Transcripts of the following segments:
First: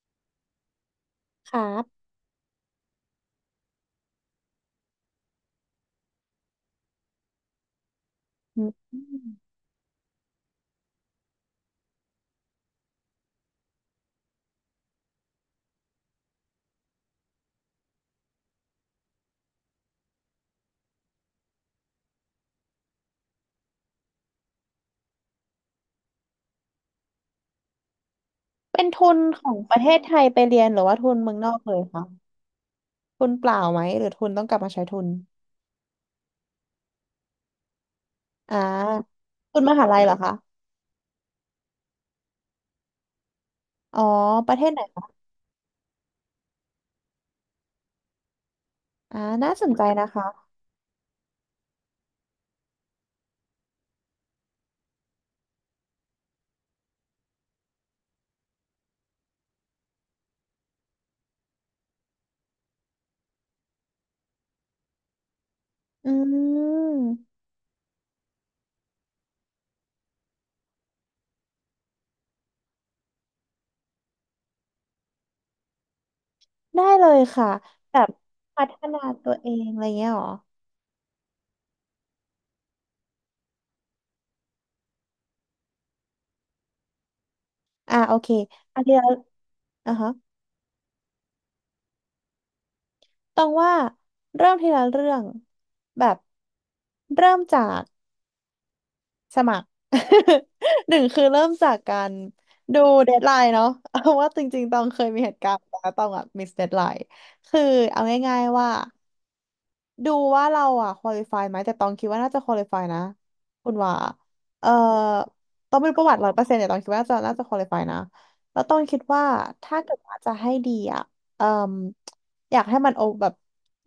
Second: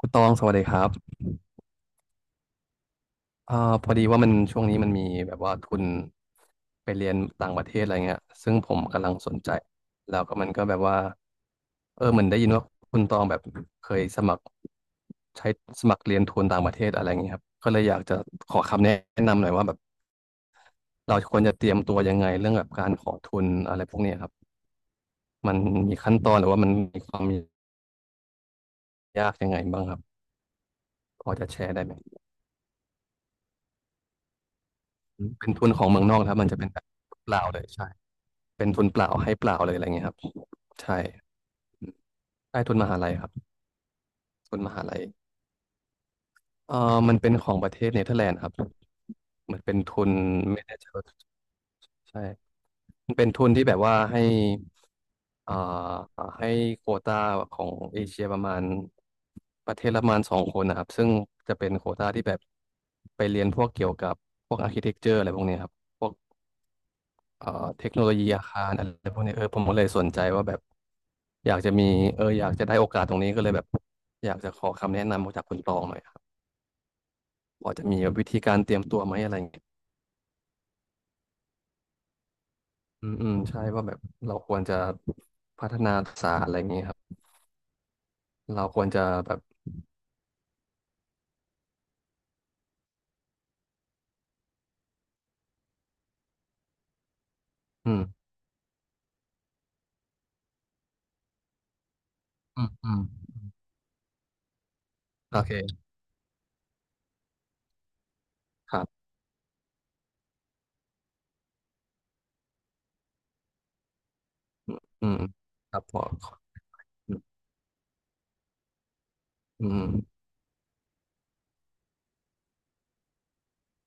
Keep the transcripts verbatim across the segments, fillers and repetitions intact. คุณตองสวัสดีครับครับอ่าพอดีว่ามันช่วงนี้มันมีแบบว่าทุนไปเรียนต่างประเทศอะไรเงี้ยซึ่งอืผมมกำลังสนใจแล้วก็มันก็แบบว่า เออเหมือนได้ยินว่าคุณตองแบบเคยสมัครใช้สมัครเรียนทุนต่างประเทศอะไรเงี้ยครับ ก็เลยอยากจะขอคำแนะนำหน่อยว่าแบบเราควรจะเตรียมตัวยังไงเรื่องแบบการขอทุนอะไรพวกเนี้ยครับมันมีขั้นตอนหรือว่ามันมีความเป็นทุนยากขยัองงไงประบ้างเทคศรับไทยไปเรียนหรือว่าทุนพเมือองนจะอแชกเลร์ยได้ไหมคะทุนเปล่าไหมหรือทุนต้องกลับมาใช้ทุนเป็นทุนของเมืองนอกนะครับมันจะเป็นแบบเปลาวเลยใช่ อ่าเป็นทุนเปล่าให้เปล่าทุนเลมยอะหาไรลัยเงี้ยเหรคอรับคะใช่ใช่ทุนมหาลัยครับอ๋อปทุระเทนมศไหนหาลัยคะเอ่อมันเป็นของประเทศเนเธอร์แลนด์ครับอ่าน่าเหมือนสนเป็นใจทุนะนคะไม่แน่ใจว่าใช่มันเป็นทุนที่แบบว่าให้เอ่อให้โควตาของเอเชียประมาณประเทศละประมาณสองคนนะครับซึ่งจะเป็นโควตาที่แบบไปเรียนพวกเกี่ยวกับพวกอาร์คิเทคเจอร์อะไรพวกเนี้ยครับ อืมเอ่อเทคโนโลยีอาคารอะไรพวกนี้เออผมก็เลยสนใจว่าแบบอยากจะมีเอออยากจะได้โอกาสตรงนี้ก็เลยแบบอยากจะขอคำแนะนำจากคุณตองหน่อยครับได้เลยค่ะพอจะแบมีบวิธีการพัเตฒรียมนาตัวไหมตัอะวไรอเอย่างเงี้งยอะไรเงี้ยเหรออืมอืมใช่ว่าแบบเราควรจะพัฒนาทักษะอะไรอย่างเงี้ยครับ อ่าโอเคเราคอันวรเดียจะวแบบอ่ะฮะต้องว่าเริ่มทีละเรื่องแบบเริ่มจาก อืมสมัคร หนึ่งคือเริ่มจากการอืมดูอืมเดดไลน์เนาะ เอาว่าจริงๆตองเคยมีเหโอตุการณ์เคแล้วตองอะมิสเดดไลน์คือเอาง่ายๆว่า ครับดูว่าเราอ่ะควอลิฟายไหมแต่ตองคิดว่าน่าจะควอลิฟายนะคุณว่าเอ่ออืมตคองรับไม่พรู้อประวัติร้อยเปอร์เซ็นต์แต่ตองคิดว่าน่าอืจะมน่าจะควอลิฟายนะแล้วตองคิดว่าอืถ้ามเกิดว่าจะให้ดีอ่ะเอ่มอยากให้มันโอแบบ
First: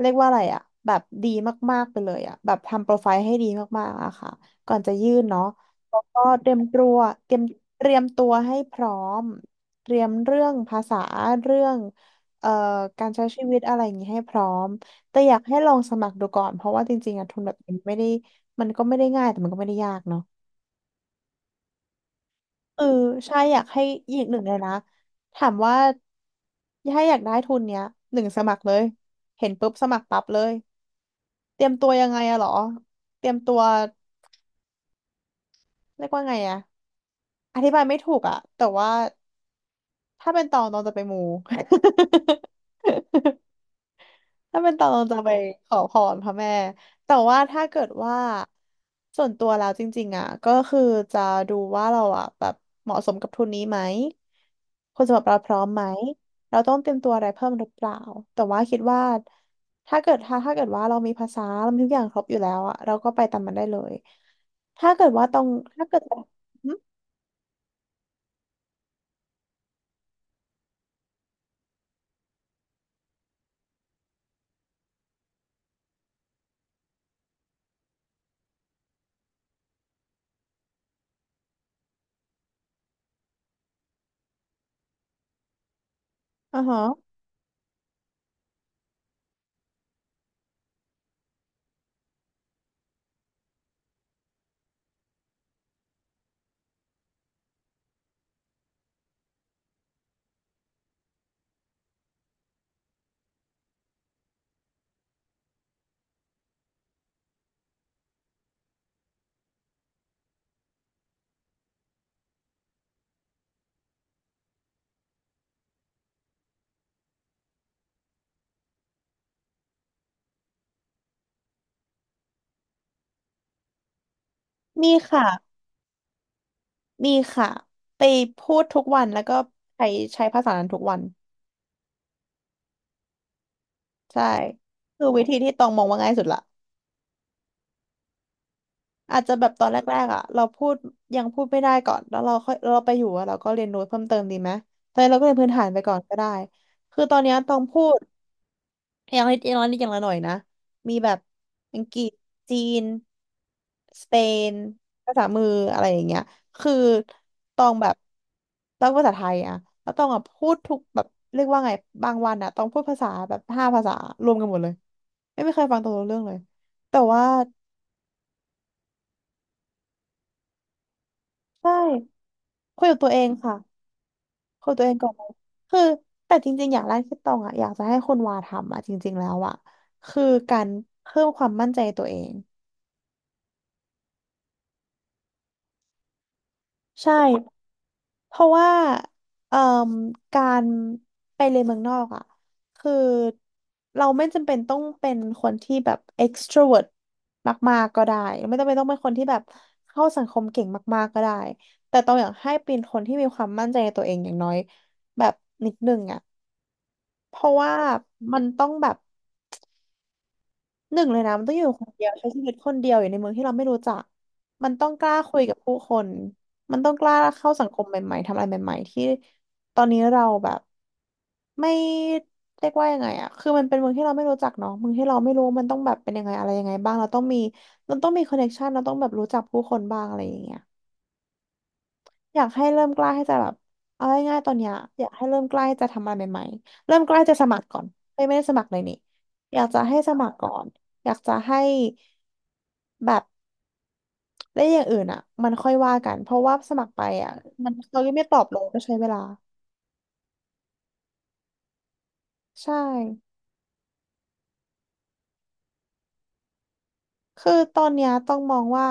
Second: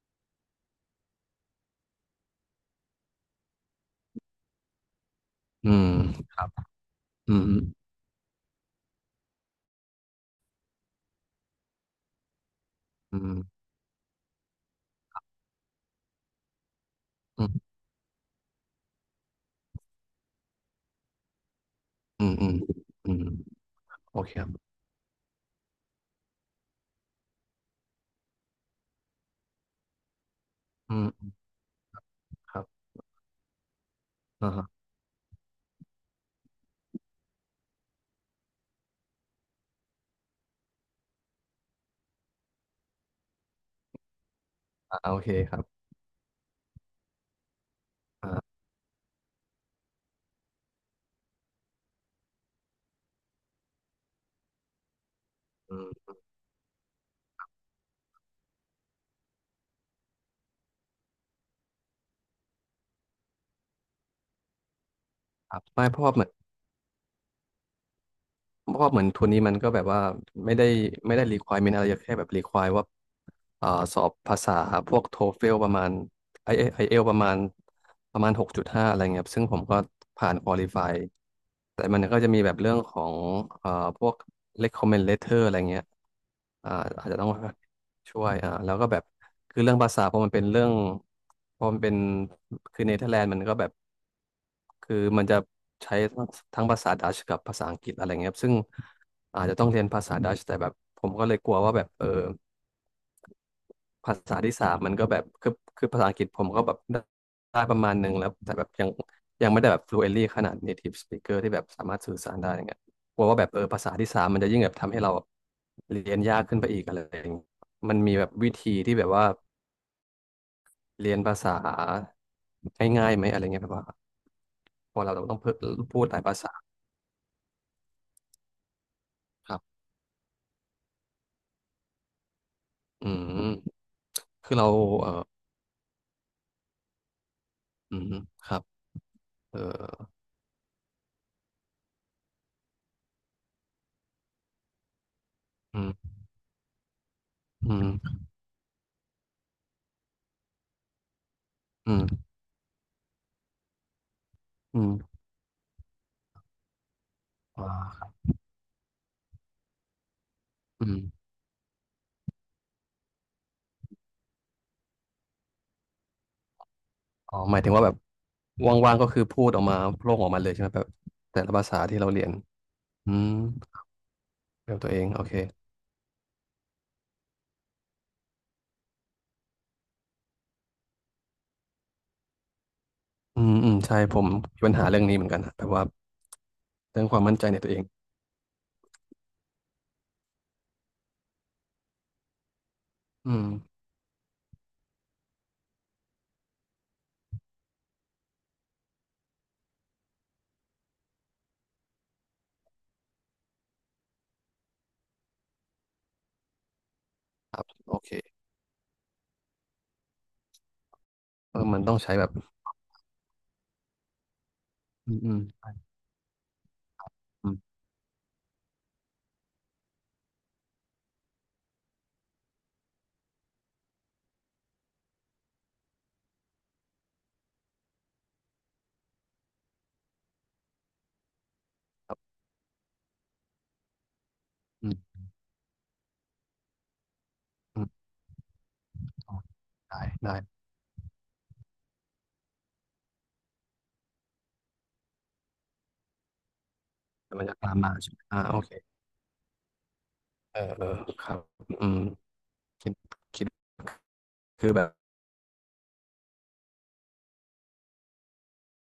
เรียกว่าอะไรอ่ะแบบดีมากๆไปเลยอ่ะแบบทำโปรไฟล์ให้ดีมากๆอะค่ะก่อนจะยื่นเนาะอืมแล้วก็ครัเตบรียมตัวเตอืรียมมอเตรียมตัวให้พร้อมเตรียมเรื่องภาษาเรื่องเอ่อการืใช้ชีวิมตอะไรอย่างนี้ให้พร้อม แต่อยากให้ลองสมัครดูก่อนเพราะว่าจริงๆอะทุนอืแบบมนี้ไม่ได้มันก็ไม่ได้ง่ายแต่มันก็ไม่ได้ยากเนาะอืมอืมเอออืมใช่อยากให้โออีกเคหนึ่คงรัเลยบนะถามว่าถ้าอยากได้ทุนเนี้ยหนึ่งสมัครเลยเห็นปุ๊บสมัครปั๊บเลยอืมเตรียมตัวยังไงอะเหรอครับเตรียมตัวอ่าฮะเรียกว่าไงอะอธิบายไม่ถูกอะแต่ว่าถ้าเป็นตองตองจะไปมู ถ้าเป็นตอนอ่าเราจะโอเคไปครัขอบพรพระแม่แต่ว่าถ้าเกิดว่าอ่า ส่วนตัวแล้วจริงๆอ่ะก็คือจะดูว่าเราอ่ะแบบเหมาะสมกับทุนนี้ไหมคนสำหรับเราพร้อมอืไหมมเราต้องเตรียมตัวอะไรเพิ่มหรือเปล่าแต่ว่าคิดว่าถ้าเกิดถ้าถ้าเกิดว่าเรามีภาษาเรามีทุกอย่างครบอยู่แล้วอ่ะเราก็ไปตามมันได้เลยถ้าเกิดว่าตรงครับถ้าไม่เพเกิดราะว่าว่าเหมือนอืเพราะว่าเหมือนทุนนี้มันก็แบบว่าไม่ได้ไม่ได้ requirement อะไรแค่แบบ require ว่าอ่าสอบภาษาพวกโทเฟลประมาณไออเอลประมาณประมาณหกจุดห้าอะไรเงี้ยครับซึ่งผมก็ผ่าน qualify แต่มันก็จะมีแบบเรื่องของอ่าพวก recommend letter อะไรเงี้ยอ่าอ่าฮะอาจจะต้อง ช่วยอ่าแล้วก็แบบคือเรื่องภาษาพอมันเป็นเรื่องพอมันเป็นคือเนเธอร์แลนด์มันก็แบบคือมันจะใช้ทั้งทั้งภาษาดัชกับภาษาอังกฤษอะไรเงี้ยครับซึ่งอาจจะต้องเรียนภาษาดัชแต่แบบผมก็เลยกลัวว่าแบบเออ ภาษาที่สามมันก็แบบคือคือภาษาอังกฤษผมก็แบบได้ได้ประมาณหนึ่งแล้วแต่แบบยังยังไม่ได้แบบ fluently ขนาด native speaker ที่แบบสามารถสื่อสารได้อย่างเงี้ยกลัวว่าแบบเออภาษาที่สามมันจะยิ่งแบบทำให้เราแบบเรียนยากขึ้นไปอีกอะไรอย่างเงี้ยมันมีแบบวิธีที่แบบว่าเรียนภาษาง่ายๆไหมอะไรเงี้ยแบบว่ามีพอเราค่ะต้องเพูดพูดหลายภาษามีค่ะไปพูดทุกวันแล้วก็ครับใช้ใช้ภาษานั้นทุกวัน อืมใช่คือเราคืเอออวิธีที่ตองมองว่าง่ายสุดละอืมครับอาจจะแบบเออตอนแรกๆอ่ะเราพูดยังพูดไม่ได้ก่อนแล้วเราค่อยเราไปอยู่อะเราก็เรียนรู้เพิ่มเติมดีไหมตอนนี้เราก็เรียนพื้นฐานไปอืก่อนก็มได้คือตอนเนี้ยตองอืพูมด อย่างน้อยอย่างน้อยอย่างละหน่อยนะมีแบบอังกอืฤษมจีนสเปนอืภามษามืออะไรอย่างเงี้ยคือตอ่องแบบาต้องภาษาไทยอะแล้วตองอะพูดทุกอืแบบม เรียกว่าไงบางวันอะต้องพูดภาษาแบบห้าภาษารวมกันหมดเลยไม่ไม่เคยฟังตองรู้เรื่องเลยแต่ว่าอ๋อหมายถึงว่าแบบว่างๆก็คือพูดออกมาโพร่งออกมาเลยใช่ไหมแบบแต่ละภาใช่ษาที่เราเรียนคุยกับตัอืวเอมงค่ะคุยกัเกี่บยวกัตับวตัเอวงเอก่งอนโอเลยเคคือแต่จริงๆอย่างแรกที่ตองอะอยากจะให้คนวาทำอะจริงๆแล้วอะคือการเพิ่มความมั่นใจตัวเองอืมอืมใช่ผมมีปัญหาเรื่องนี้เหมือนกันนะแบบว่าเรื่องใช่ ความมั่นใจในตัวเองเพราะว่าเอ่มการไปเรียนเมืองนอกอ่ะคืออืมเราไม่จำเป็นต้องเป็นคนที่แบบ extrovert มากๆก็ได้ไม่จำเป็นต้องเป็นคนที่แบบเข้าสังคมเก่งมากๆก็ได้แต่ต้องอยากให้เป็นคนที่มีความมั่นใจในตัวเองอย่างน้อยแบบนิดนึงอ่ะเพราะครับว่าโอมัเคนต้องแบบ หนึ่งเลยนะมันต้อเองออยู่มันคนต้องเดียวใช้แบใช้บชีวิตคนเดียวอยู่ในเมืองที่เราไม่รู้จักมันต้องกอืล้ามอืคุมยกับผู้คนมันต้องกล้าอืเข้ามสังคมใหม่ๆทำอะไรใหม่ๆที่ตอนนี้เราแบบไม่เรียกว่ายังไงอะคือมันเป็นเมืองที่เราไม่รู้จักเนาะเมืองที่เราไม่รู้ว่ามันต้องแบบเป็นยังไงอะไรยังไงบ้างเราต้องมีเราต้องมีคอนเนคชันเราต้องแบบรู้จักผู้คนบ้างอะไรอย่างเงี้ยครัอบยากให้เริ่มกล้าให้จะแบบเอาง่ายๆตอนเนี้ยอือยามกให้เริ่มกล้าให้จะทำอะไรใหม่ๆเริ่มกล้าจะสมัครก่ออืนมเฮ้ยไม่ได้สมัครเลยนี่อ๋ออยากจะให้ได้สมัครก่อได้นอยากจะให้ แบบได้อย่างอื่นอ่ะมันค่อยว่ากันเพราะว่าสมัครไปอ่ะแต่มันจะมัตานมมาเขายัใช่งไหมไม่ตอ่าอบโอเลยเคก็ใช้เวลาเออเออครับอืมใช่คิดคิดคือแบบคือตอนเนี้ยต้องมองว่า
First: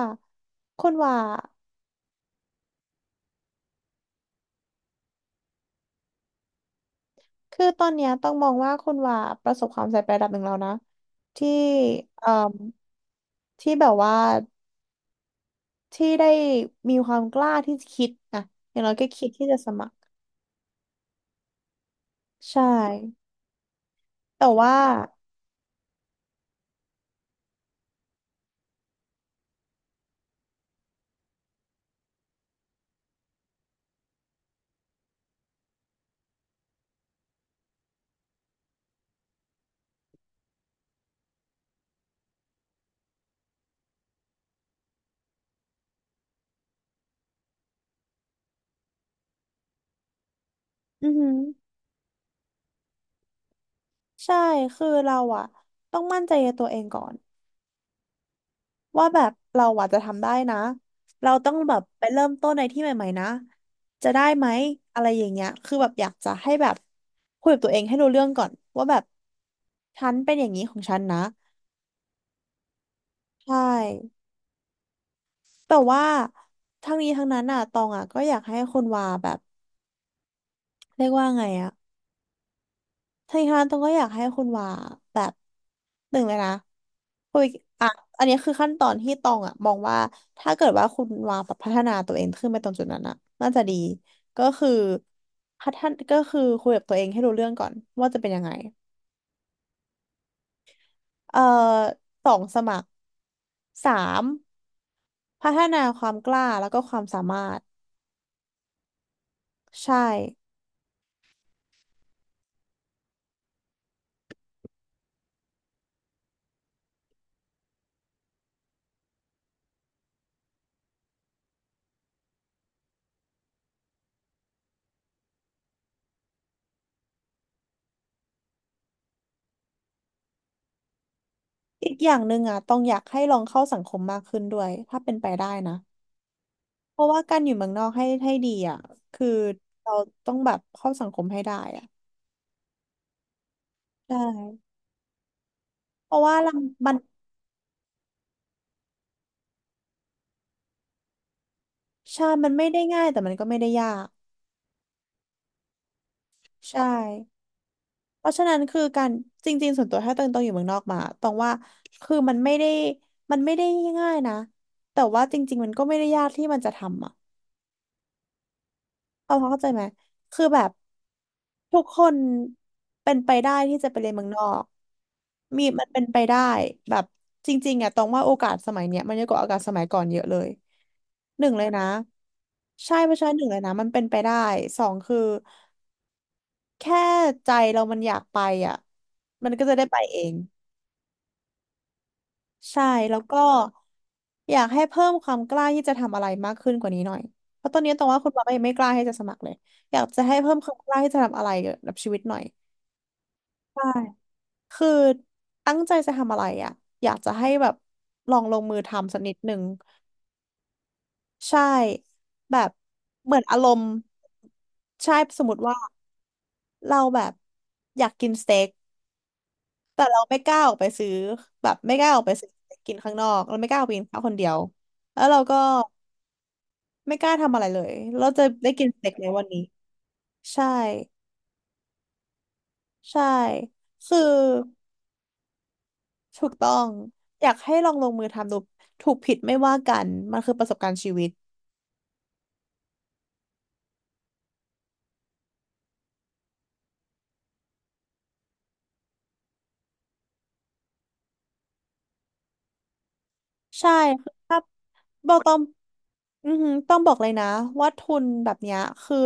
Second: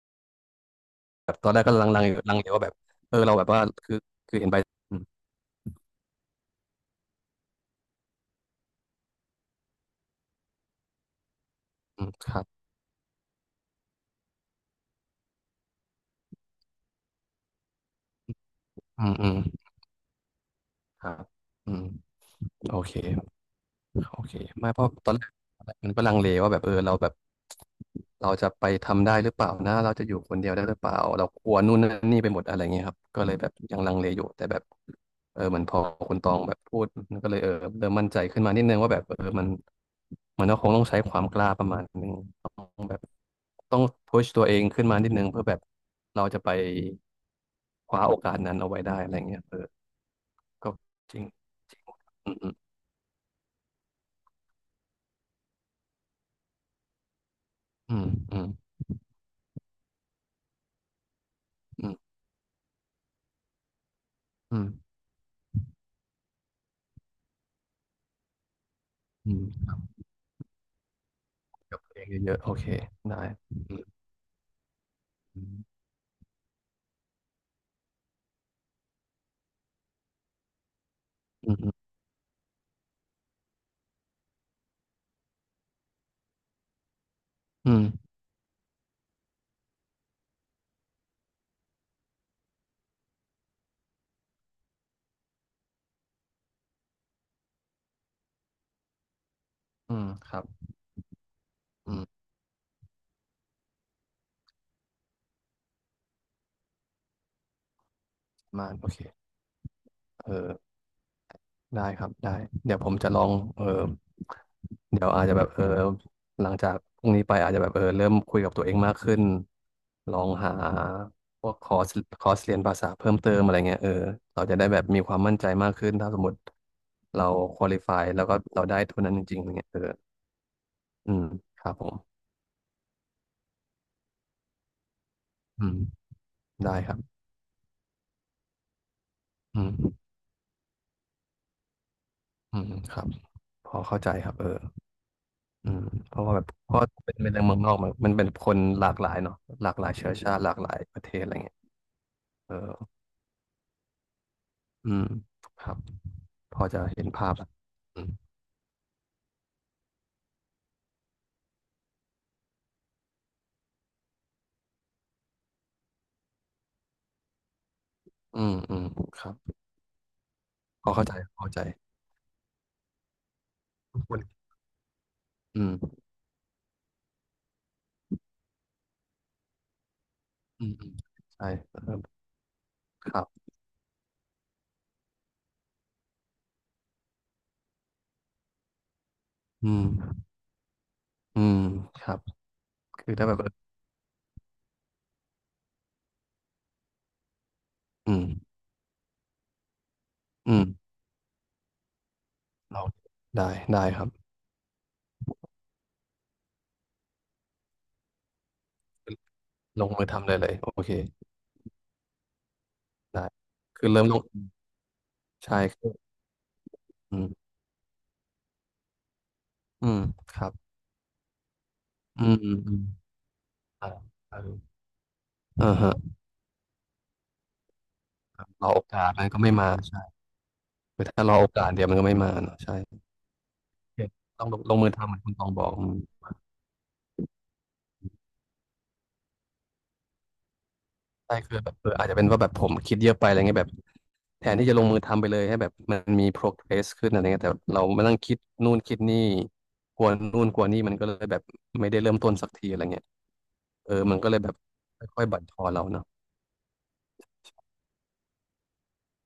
คุณว่าแบบตอนแรกก็ลังๆอยู่ลังเลว่าแบบเออเราแบบว่าคือคือเห็นใบอืมคือตอนเนี้ยต้องมองว่าคุณว่าประสบความสำเร็จไประดับหนึ่งแล้วนะที่อืมคเอ่รับมที่แบบว่าที่ได้มีความกล้าที่จะคิดอ่ะอย่างน้อยอืก็มคิอืดมที่จะสมัครครับอืมใช่โอเค โอเคแต่ไม่ว่าเพราะตอนแรกมันก็ลังเลว่าแบบเออเราแบบเราจะไปทำได้หรือเปล่านะเราจะอยู่คนเดียวได้หรือเปล่าเรากลัวนู่นนั่นนี่ไปหมดอะไรเงี้ยครับก็เลยแบบยังลังเลอยู่แต่แบบเออเหมือนพอคุณตองแบบพูดมันก็เลยเออเริ่มมั่นใจขึ้นมานิดนึงว่าแบบเออมันมันก็คงต้องใช้ความกล้าประมาณนึงต้องแบบต้องพุชตัวเองขึ้นมานิดนึงเพื่อแบบเราจะไปคว้าโอกาสนั้นเอาไว้ได้อะไรเงี้ยเออก็อือจริหืงอจริงอืมใช่คือเราอะต้องมั่นใจในตัวเองก่อน อืมอืมว่าแบบเราอาจจะทำได้นะเราต้องแบบอืไปมเริ่มต้นในที่ใหม่ๆนะจะได้ไหมอืม อะไรอย่างเงี้ยคือแบบอยากจะให้แบบคุยกับตัวเองให้รู้เรื่องก่อนว่าแบบอืมฉันเป็นอย่างนี้ของฉันนะกับเพลงเยอะๆโอเคได้อืใช่มแต่ว่าทั้งนี้ทั้งนั้นอ่ะตองอ่ะก็อยากให้คุณวาแบบเรียกว่าไงอืมอือ่ะ มทางนี้ต้องก็อยากให้คุณว่าแบบหนึ่งเลยนะคุยอือ่ะมอันนี้คือขั้นตอนที่ตองอ่ะมองว่าถ้าเกิดว่าคุณว่าแบบพัฒนาตัวเองขึ้นไปตรงจุดนั้นอ่ะน่าจะดีก็คือพัฒนก็คือคุยกับตัวเองให้รู้เรื่องก่อนว่าจะเป็นยังไงอืมครับเอ่ออืมสองสมัครสามพัฒนาความกล้าแล้วก็ความสามารถมาโอเคใช่เออได้ครับได้เดี๋ยวผมจะลองเออเดี๋ยวอาจจะแบบเออหลังจากพรุ่งนี้ไปอาจจะแบบเออเริ่มคุยกับตัวเองมากขึ้น ลองหาพวกคอร์สคอร์สเรียนภาษาเพิ่มเติมอะไรเงี้ยเออเราจะได้แบบมีความมั่นใจมากขึ้น ถ้าสมมติเราควอลิฟายแล้วก็เราได้ทุนนั้นจริงๆอะไรเงี้ยเอออืมครับผอีกอย่ามงหนึ่งอ่ะต้องอยากให้ลองเข้าสังคมมากขึ้นด้วยถ้าเป็นไปได้อืนะ มได้ครัเพบราะว่าการอยู่เมืองนอกให้ให้ดีอ่ะ คืออืม เราต้องแบบเข้าสังคมให้ได้อ่ะอืมครับพอเข้าใจใชครับเออ่อืมเพเพราะราะว่าว่าแบบเราเพราะมันเป็นเป็นเรื่องเมืองนอกมันมันเป็นคนหลากหลายเนาะหลากหลายเชื้อชาติหลากหลายประเทศอะไรเงี้ยใช่มัเอนอไม่ได้ง่ายแต่มันก็ไม่ได้ยากอืมครับพอจะใช่เห็นภาพละอืมเพราะฉะนั้นคือการจริงๆส่วนตัวถ้าตองตองอยู่เมืองนอกมาตองว่า คือมันไม่ได้มันไม่ได้ง่ายนะแต่ว่าจริงๆมันก็ไม่ได้ยากที่มันจะทำอ่ะ อืมอืมครัเอาบเข้าใจไหมคือแบบพอเข้าใจพอเข้าใจทุกคนเป็นไปได้ที่จะไปทุกเรียคนนเมืองนอกอืมีมันมเป็นไปได้แบบจริงๆอ่ะตรงว่าโอกาสสมัยเนี้ยมันเยอะกว่าโอกาสสมัยก่อนเยอะเลยอืมอืมหใช่นึ่งเลยนะเออใช่เพคราะรัฉะนั้นหนึ่บงเลยนะมันเป็นไปได้สองคือแค่ใจเรามันอยากไปอ่ะมันก็อืจะมได้ไปเอง อืมครับใช่คือแล้วถ้าแบก็บเอออยากให้เพิ่มความกล้าที่จะทำอะไรมากขึ้นกว่านี้หน่อยเพราะตอนนี้ตรงอืว่ามคุณบอก็ยังไม่กล้าที่จะสมัครเลยอยากจะให้เพิ่อืมความมกล้าที่จะทำอะไรเกี่ยวกับชีวิตหน่อยเราได้ใช่ได้ครับคือตั้งใจจะทำอะไรอ่ะอยากจะให้แบบลองลงมือทำสักนิดหนึ่งลงมือทำเลยเลยโอเคใช่แบบได้เหมือนอารมคืณ์อเริ่มลงใช่สมมใช่ติว่าคือเราอืแบบมอยากกินสเต็กอืมแต่เราคไม่รักบล้าออกไปซื้อแบบไม่กล้าอออืกไปมซื้อือม กินข้างนอกเราไม่กล้าออเอ่ากไปกินข้าวคเอนอเดียวแล้วเราก็ อ่าฮะไม่กล้าทำอะไรเลยเราจะรได้อโอกินสกาเต็สกมัในนก็วันไม่นี้มาใช่ใช่คือถ้ารอโอกาสเดี๋ยวมันก็ไม่มาเนอะใช่ใช่โอเคคือต้องลงลงมือทำเหมือนคุณตองบอกอืมถูกต้องอยากให้ลองลงมือทำดูถูกผิดไม่ว่ากันมันคือประสบการณ์ชีวิตใช่คือแบบเอออาจจะเป็นว่าแบบผมคิดเยอะไปอะไรเงี้ยแบบแทนที่จะลงมือทำไปเลยให้แบบมันมี progress ขึ้นอะไรเงี้ยแต่เรามานั่งคิดนู่นคิดนี่กลัวนู่นกลัวนี่มันก็เลยแบบไม่ได้เริ่มต้นสักทีอะไรเงี้ยเอใช่อมันก็คือเลยแบบถ้าค่อยบๆอบั่กนทต้องอนเราเนาะอือหือต้องบอกเลยนะว่าทุนแบบเนี้ยคือ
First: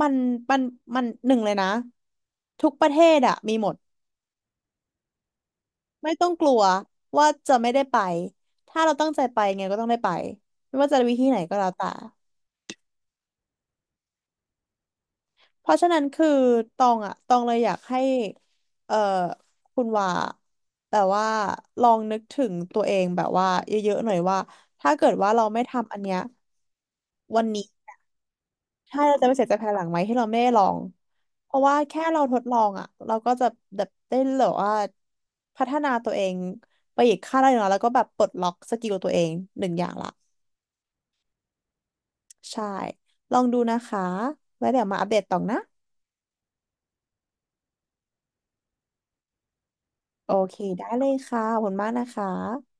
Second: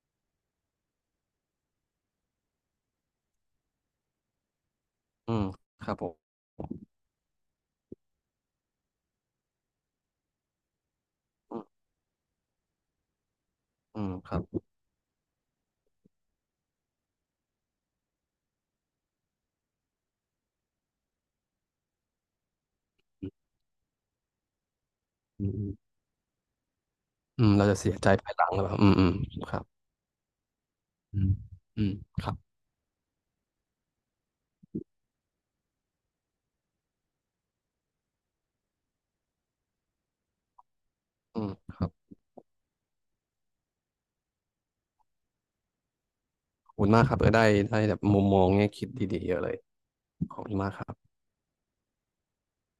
มันมันมันหนึ่งเลยนะทุกประเทศอะมีหมดอืมครับผไม่ต้องมกลัวว่าจะไม่ได้ไปถ้าเราตั้งใจไปไงก็ต้องได้ไปไม่ว่าจะวิธีไหนก็แล้วแต่ อืมอืมครับเพราะฉะนั้นคือตองอะตองเลยอยากให้เอ่อคุณว่าแบบว่าลองนึกถึงตัวเองแบอืบว่ามเยอะๆหน่อยว่าถ้าเกิดว่าเราอืไม่มทำอันเนี้ยวัอืนมเรานี้จะเสียใจภายหลังหรือเปล่าอืมใช่อืมเราจะไม่เสียคใจรับภายหลังไหมที่เราไม่ได้ลองอืมเพราะว่าอืมแค่เราครัทบ ดลองอะเราก็จะแบบได้แบบว่าพัฒนาตัวเองไปอีกขั้นระดับหนึ่งแล้วแล้วก็แบบปลดล็อกสกิลตัวเองหนึ่งอย่างละอืมครับใช่ลองดูนะคะไว้เดี๋ยวมาอัปเดตต่อนะขอบคุณมากครับเออได้ได้แบบมุมมองแง่คิดดีๆเยอะเลยโอขอบคุเคณมากคได้รับเลยค่ะขอบคุณมากนะคะ